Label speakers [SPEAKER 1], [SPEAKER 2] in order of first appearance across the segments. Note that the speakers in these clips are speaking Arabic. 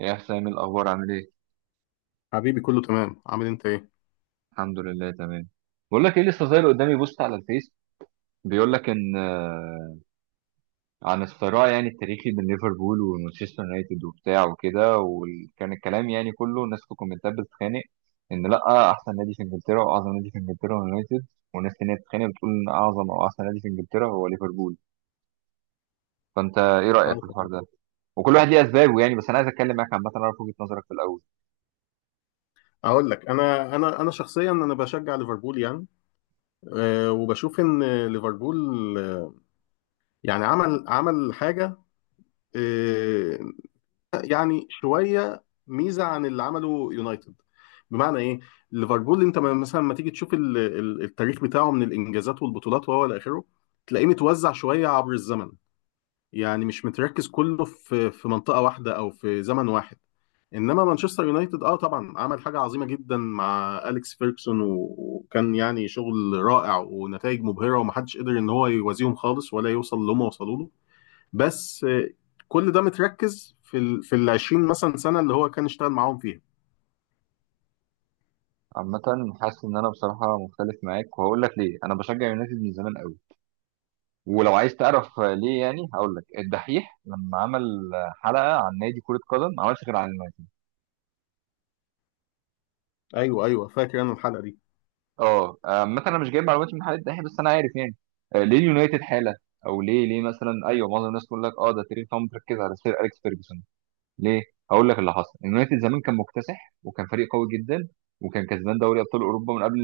[SPEAKER 1] ايه يا حسام، الاخبار عامل ايه؟
[SPEAKER 2] حبيبي، كله تمام. عامل إيه انت؟ ايه؟
[SPEAKER 1] الحمد لله تمام. بقول لك ايه، لسه ظاهر قدامي بوست على الفيس بيقول لك ان عن الصراع يعني التاريخي بين ليفربول ومانشستر يونايتد وبتاع وكده. وكان الكلام يعني كله، الناس في الكومنتات بتتخانق ان لا، احسن نادي في انجلترا واعظم نادي في انجلترا هو يونايتد، وناس تانية بتتخانق بتقول ان اعظم او احسن نادي في انجلترا هو ليفربول. فانت ايه
[SPEAKER 2] اه،
[SPEAKER 1] رايك في الحوار
[SPEAKER 2] تمام.
[SPEAKER 1] ده؟ وكل واحد ليه اسبابه يعني، بس انا عايز اتكلم معاك عامه اعرف وجهه نظرك في الاول.
[SPEAKER 2] اقول لك، انا شخصيا انا بشجع ليفربول يعني. وبشوف ان ليفربول، آه، يعني عمل حاجه، أه يعني شويه ميزه عن اللي عمله يونايتد. بمعنى ايه؟ ليفربول انت مثلا ما تيجي تشوف التاريخ بتاعه من الانجازات والبطولات وهو الى اخره، تلاقيه متوزع شويه عبر الزمن. يعني مش متركز كله في منطقة واحدة أو في زمن واحد. إنما مانشستر يونايتد طبعا عمل حاجة عظيمة جدا مع أليكس فيركسون، وكان يعني شغل رائع ونتائج مبهرة ومحدش قدر إن هو يوازيهم خالص ولا يوصل اللي هم وصلوا له. بس كل ده متركز في ال 20 مثلا سنة اللي هو كان اشتغل معاهم فيها.
[SPEAKER 1] عامه حاسس ان انا بصراحه مختلف معاك، وهقول لك ليه. انا بشجع يونايتد من زمان قوي، ولو عايز تعرف ليه يعني هقول لك. الدحيح لما عمل حلقه عن نادي كره قدم ما عملش غير عن اليونايتد.
[SPEAKER 2] أيوه، أيوه، فاكر أنا الحلقة دي.
[SPEAKER 1] اه مثلا انا مش جايب معلومات من حلقه الدحيح، بس انا عارف يعني. ليه اليونايتد حاله، او ليه ليه مثلا، ايوه معظم الناس تقول لك اه ده تيري فاهم مركز على سير اليكس فيرجسون. ليه؟ هقول لك اللي حصل. اليونايتد زمان كان مكتسح وكان فريق قوي جدا، وكان كسبان دوري ابطال اوروبا من قبل،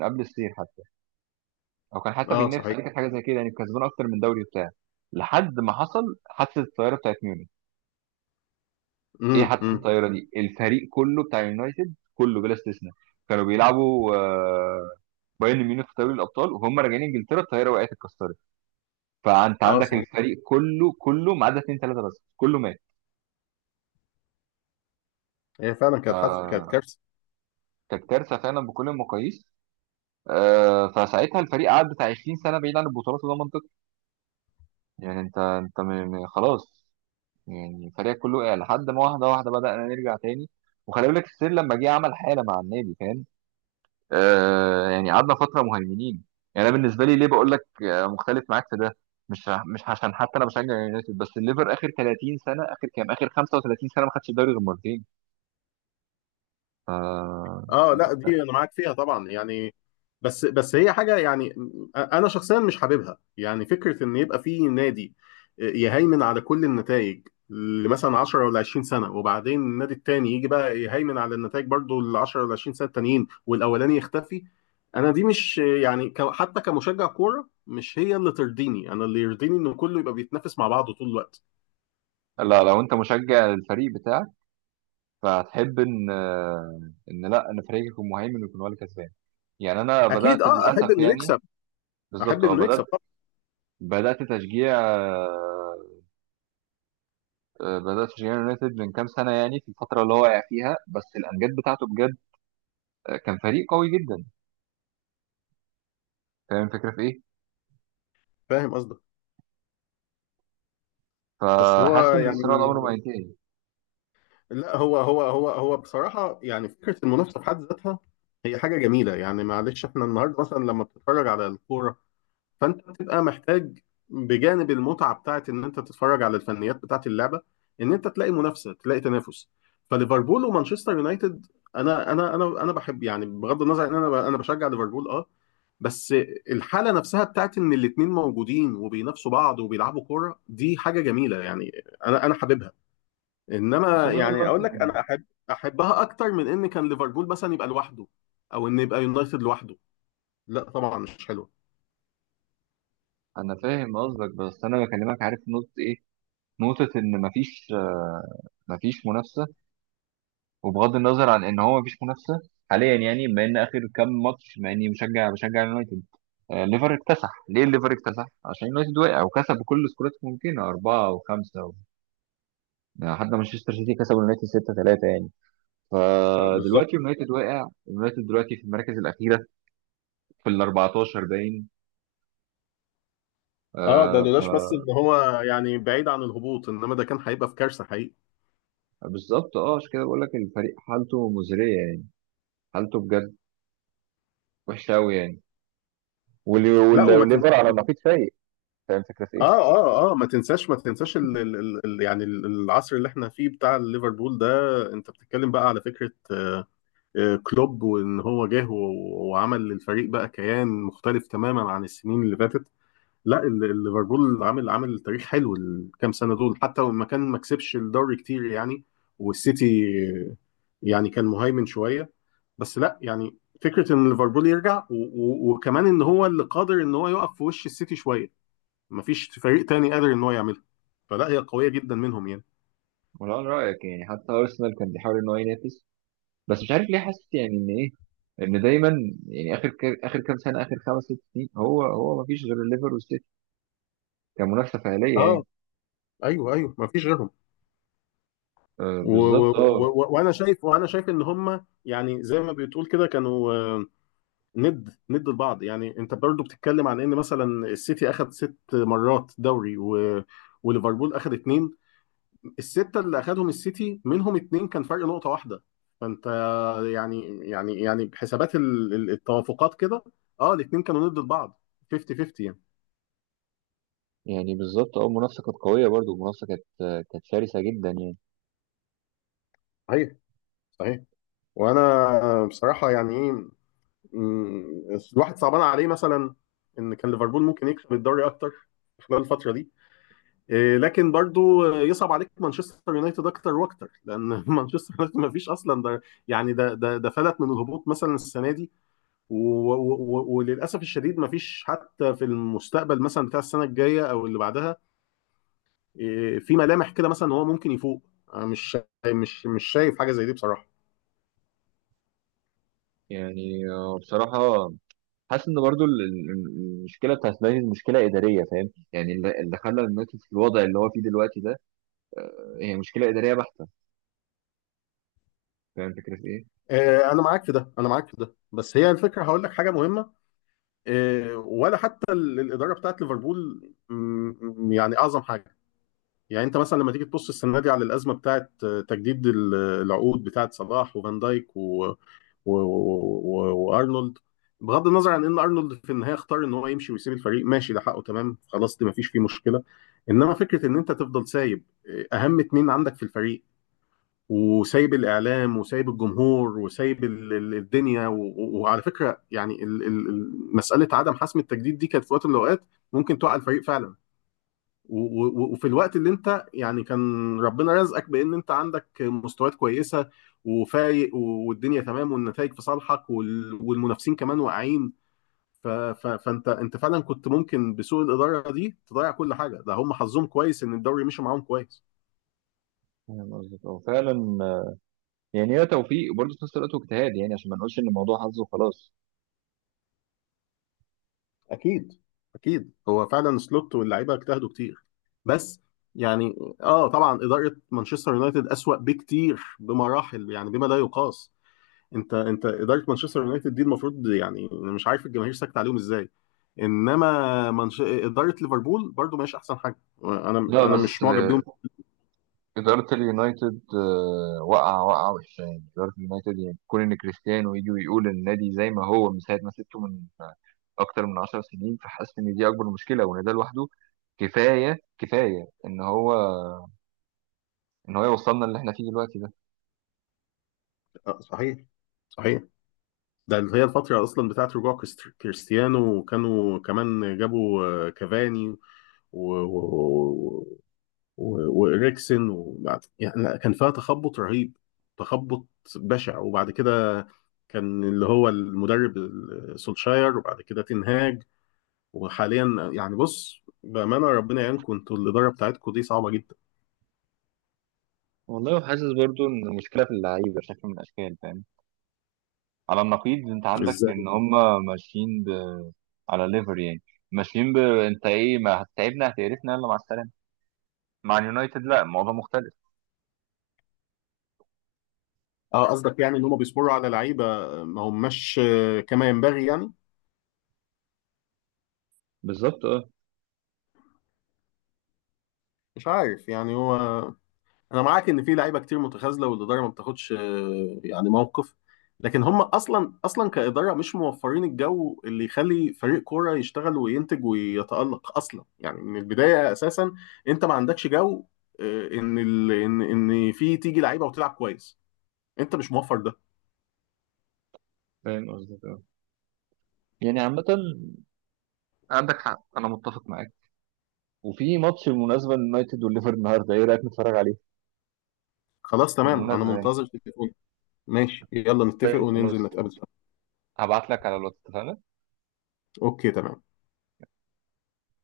[SPEAKER 1] من قبل السير حتى، او كان حتى بينافس
[SPEAKER 2] صحيح.
[SPEAKER 1] عليه، كانت حاجه زي كده يعني، كسبان اكتر من دوري بتاعه. لحد ما حصل حادثه الطياره بتاعت ميونخ. ايه
[SPEAKER 2] امم،
[SPEAKER 1] حادثه
[SPEAKER 2] امم.
[SPEAKER 1] الطياره دي؟ الفريق كله بتاع اليونايتد كله بلا استثناء كانوا بيلعبوا بايرن ميونخ في دوري الابطال، وهم راجعين انجلترا الطياره وقعت اتكسرت. فانت عندك
[SPEAKER 2] صحيح،
[SPEAKER 1] الفريق كله، كله ما عدا اتنين تلاته، بس كله مات.
[SPEAKER 2] هي فعلا كانت حادثة، كانت
[SPEAKER 1] آه،
[SPEAKER 2] كارثة.
[SPEAKER 1] كانت كارثه فعلا بكل المقاييس. فساعتها الفريق قعد بتاع 20 سنه بعيد عن البطولات، وده منطقي يعني. انت خلاص، يعني فريقك كله وقع. لحد ما واحده واحده بدأنا نرجع تاني، وخلي بالك السير لما جه عمل حاله مع النادي، فاهم؟ آه يعني قعدنا فتره مهيمنين. يعني انا بالنسبه لي ليه بقول لك مختلف معاك في ده. مش عشان حتى انا بشجع يونايتد، بس الليفر اخر 30 سنه، اخر كام، اخر 35 سنه ما خدش الدوري غير مرتين. ف
[SPEAKER 2] اه، لا، دي انا معاك فيها طبعا يعني. بس هي حاجه يعني، انا شخصيا مش حاببها يعني فكره ان يبقى في نادي يهيمن على كل النتائج لمثلا 10 ولا 20 سنه، وبعدين النادي التاني يجي بقى يهيمن على النتائج برضو ال 10 ولا 20 سنه التانيين والاولاني يختفي. انا دي مش يعني، حتى كمشجع كوره، مش هي اللي ترضيني. انا اللي يرضيني ان كله يبقى بيتنافس مع بعضه طول الوقت.
[SPEAKER 1] لا، لو انت مشجع للفريق بتاعك فهتحب ان ان لا، ان فريقك يكون مهيمن ويكون هو اللي كسبان. يعني انا بدات
[SPEAKER 2] اكيد، اه،
[SPEAKER 1] للاسف
[SPEAKER 2] احب انه
[SPEAKER 1] يعني،
[SPEAKER 2] يكسب. احب
[SPEAKER 1] بالظبط اه،
[SPEAKER 2] انه يكسب
[SPEAKER 1] بدات.
[SPEAKER 2] طبعا.
[SPEAKER 1] بدات تشجيع آه، بدات تشجيع يونايتد من كام سنه، يعني في الفتره اللي هو واقع فيها، بس الامجاد بتاعته بجد كان فريق قوي جدا. فاهم الفكرة في إيه؟
[SPEAKER 2] فاهم قصدك. بس هو
[SPEAKER 1] فحاسس إن
[SPEAKER 2] يعني،
[SPEAKER 1] الصراع ده عمره ما هينتهي.
[SPEAKER 2] لا، هو بصراحة يعني فكرة المنافسة في حد ذاتها هي حاجة جميلة يعني. معلش، احنا النهاردة مثلا لما بتتفرج على الكورة، فانت بتبقى محتاج بجانب المتعة بتاعت ان انت تتفرج على الفنيات بتاعت اللعبة، ان انت تلاقي منافسة، تلاقي تنافس. فليفربول ومانشستر يونايتد، انا بحب، يعني بغض النظر ان انا بشجع ليفربول اه، بس الحالة نفسها بتاعت ان الاتنين موجودين وبينافسوا بعض وبيلعبوا كورة، دي حاجة جميلة يعني. انا حاببها.
[SPEAKER 1] بس
[SPEAKER 2] انما
[SPEAKER 1] هما
[SPEAKER 2] يعني
[SPEAKER 1] دلوقتي،
[SPEAKER 2] اقول لك، انا احب، احبها اكتر من ان كان ليفربول مثلا يبقى لوحده، او ان يبقى يونايتد لوحده. لا، طبعا مش حلو.
[SPEAKER 1] أنا فاهم قصدك، بس أنا بكلمك، عارف نقطة إيه؟ نقطة إن مفيش مفيش منافسة. وبغض النظر عن إن هو مفيش منافسة حاليا، يعني بما إن آخر كام ماتش، مع إني مشجع بشجع اليونايتد، ليفر اكتسح. ليه ليفر اكتسح؟ عشان اليونايتد وقع، وكسب بكل سكورات ممكنه، اربعه وخمسه و... يعني حتى مانشستر سيتي كسب اليونايتد 6-3 يعني.
[SPEAKER 2] بالظبط،
[SPEAKER 1] فدلوقتي اليونايتد واقع، اليونايتد دلوقتي في المراكز الاخيره، في ال 14 باين،
[SPEAKER 2] اه. ده لولاش بس
[SPEAKER 1] آه.
[SPEAKER 2] ان هو يعني بعيد عن الهبوط، انما ده كان هيبقى في كارثه حقيقي.
[SPEAKER 1] فبالظبط اه، عشان كده بقول لك الفريق حالته مزريه يعني، حالته بجد وحشه قوي يعني.
[SPEAKER 2] لا،
[SPEAKER 1] والليفر على نقيض، سيء. فاهم الفكره في
[SPEAKER 2] اه
[SPEAKER 1] ايه؟
[SPEAKER 2] اه اه ما تنساش يعني العصر اللي احنا فيه بتاع ليفربول ده. انت بتتكلم بقى على فكره كلوب، وان هو جه وعمل للفريق بقى كيان مختلف تماما عن السنين اللي فاتت. لا، ليفربول عامل تاريخ حلو الكام سنه دول، حتى لما كان ما كسبش الدوري كتير يعني، والسيتي يعني كان مهيمن شويه. بس لا، يعني فكره ان ليفربول يرجع وكمان ان هو اللي قادر ان هو يقف في وش السيتي شويه، ما فيش فريق تاني قادر ان هو يعملها. فلا، هي قويه جدا منهم يعني.
[SPEAKER 1] ولا انا رايك يعني حتى ارسنال كان بيحاول ان هو ينافس، بس مش عارف ليه. حاسس يعني ان ايه؟ ان دايما يعني اخر اخر كام سنه، اخر خمس ست سنين، هو ما فيش غير الليفر والسيتي كمنافسه فعليه يعني.
[SPEAKER 2] اه، ايوه، ايوه، ما فيش غيرهم.
[SPEAKER 1] آه بالظبط اه.
[SPEAKER 2] وانا شايف ان هم يعني زي ما بتقول كده كانوا، ند ند لبعض يعني. انت برضو بتتكلم عن ان مثلا السيتي اخذ ست مرات دوري وليفربول اخذ اتنين. السته اللي اخذهم السيتي منهم اتنين كان فرق نقطه واحده. فانت يعني، بحسابات التوافقات كده، اه، الاتنين كانوا ند لبعض. 50 50 يعني.
[SPEAKER 1] يعني بالظبط اه، المنافسه كانت قويه، برضو المنافسه كانت. كانت شرسه جدا يعني.
[SPEAKER 2] صحيح، صحيح. وانا بصراحه يعني ايه، الواحد صعبان عليه مثلا ان كان ليفربول ممكن يكسب الدوري اكتر خلال الفتره دي، إيه، لكن برضو يصعب عليك مانشستر يونايتد اكتر واكتر، لان مانشستر يونايتد ما فيش اصلا. ده يعني ده فلت من الهبوط مثلا السنه دي. وللاسف الشديد ما فيش حتى في المستقبل مثلا بتاع السنه الجايه او اللي بعدها، إيه، في ملامح كده مثلا ان هو ممكن يفوق. أنا مش شا- مش مش شايف حاجه زي دي بصراحه.
[SPEAKER 1] يعني آه بصراحه حاسس ان برضو المشكله بتاعت لاينز مشكله اداريه، فاهم يعني؟ اللي خلى اليونايتد في الوضع اللي هو فيه دلوقتي ده، هي مشكله اداريه بحته. فاهم الفكره في ايه؟
[SPEAKER 2] إيه، انا معاك في ده، انا معاك في ده. بس هي الفكره، هقول لك حاجه مهمه. إيه، ولا حتى الاداره بتاعت ليفربول، يعني اعظم حاجه. يعني انت مثلا لما تيجي تبص السنه دي على الازمه بتاعت تجديد العقود بتاعت صلاح وفان دايك و... و... وارنولد. بغض النظر عن ان ارنولد في النهايه اختار ان هو يمشي ويسيب الفريق ماشي، ده حقه، تمام، خلاص، دي مفيش فيه مشكله. انما فكره ان انت تفضل سايب اهم اتنين عندك في الفريق، وسايب الاعلام وسايب الجمهور وسايب الدنيا وعلى فكره، يعني مساله عدم حسم التجديد دي كانت في وقت من الاوقات ممكن توقع الفريق فعلا. وفي الوقت اللي انت يعني كان ربنا رزقك بان انت عندك مستويات كويسه وفايق، والدنيا تمام والنتائج في صالحك، والمنافسين كمان واقعين، فانت، انت فعلا كنت ممكن بسوء الاداره دي تضيع كل حاجه. ده هم حظهم كويس ان الدوري مشي معاهم كويس.
[SPEAKER 1] فاهم قصدك اه فعلا. يعني هي توفيق برضه في نفس الوقت واجتهاد، يعني عشان ما نقولش ان الموضوع حظ وخلاص.
[SPEAKER 2] اكيد، اكيد، هو فعلا سلوت واللعيبه اجتهدوا كتير. بس يعني، اه، طبعا اداره مانشستر يونايتد اسوأ بكتير بمراحل يعني بما لا يقاس. انت اداره مانشستر يونايتد دي المفروض، يعني انا مش عارف الجماهير ساكت عليهم ازاي. انما اداره ليفربول برضو ماشي احسن حاجه، انا
[SPEAKER 1] لا لا،
[SPEAKER 2] انا
[SPEAKER 1] بس
[SPEAKER 2] مش
[SPEAKER 1] لا،
[SPEAKER 2] معجب بيهم.
[SPEAKER 1] إدارة اليونايتد واقعة واقعة وحشة يعني. إدارة اليونايتد يعني، كون إن كريستيانو يجي ويقول النادي زي ما هو من ساعة ما سبته، من أكتر من 10 سنين. فحاسس إن دي أكبر مشكلة، وإن ده لوحده كفاية كفاية إن هو، ان هو يوصلنا اللي احنا فيه دلوقتي ده.
[SPEAKER 2] صحيح، صحيح. ده اللي هي الفتره اصلا بتاعت رجوع كريستيانو، وكانوا كمان جابوا كافاني و... و... وإريكسن، يعني لا، كان فيها تخبط رهيب، تخبط بشع. وبعد كده كان اللي هو المدرب سولشاير، وبعد كده تنهاج. وحاليا يعني، بص، بامانه، ربنا يعينكم، انتوا الاداره بتاعتكم دي صعبه جدا.
[SPEAKER 1] والله. وحاسس برضو ان المشكله في اللعيبه شكل من الاشكال، فاهم؟ على النقيض انت عندك
[SPEAKER 2] ازاي؟
[SPEAKER 1] ان هم ماشيين على ليفر يعني، ماشيين انت ايه، ما هتتعبنا هتقرفنا، يلا مع السلامه. مع اليونايتد لا، الموضوع مختلف.
[SPEAKER 2] اه، قصدك يعني ان هم بيصبروا على لعيبه ما هماش كما ينبغي يعني.
[SPEAKER 1] بالظبط اه.
[SPEAKER 2] مش عارف يعني هو، انا معاك ان في لعيبه كتير متخاذله والاداره ما بتاخدش، يعني، موقف. لكن هم اصلا، اصلا كاداره مش موفرين الجو اللي يخلي فريق كوره يشتغل وينتج ويتالق اصلا يعني من البدايه اساسا. انت ما عندكش جو، ان ال... ان ان في تيجي لعيبه وتلعب كويس، انت مش موفر ده.
[SPEAKER 1] فاهم قصدك اه. يعني عامة عندك حق، أنا متفق معاك. وفي ماتش بالمناسبة اليونايتد والليفر النهاردة، إيه رأيك نتفرج عليه؟
[SPEAKER 2] خلاص، تمام، انا
[SPEAKER 1] بالمناسبة يعني.
[SPEAKER 2] منتظر تليفون. ماشي، يلا نتفق
[SPEAKER 1] طيب
[SPEAKER 2] وننزل
[SPEAKER 1] خلاص،
[SPEAKER 2] نتقابل سوا.
[SPEAKER 1] هبعت لك على الواتس، اتفقنا؟
[SPEAKER 2] اوكي، تمام.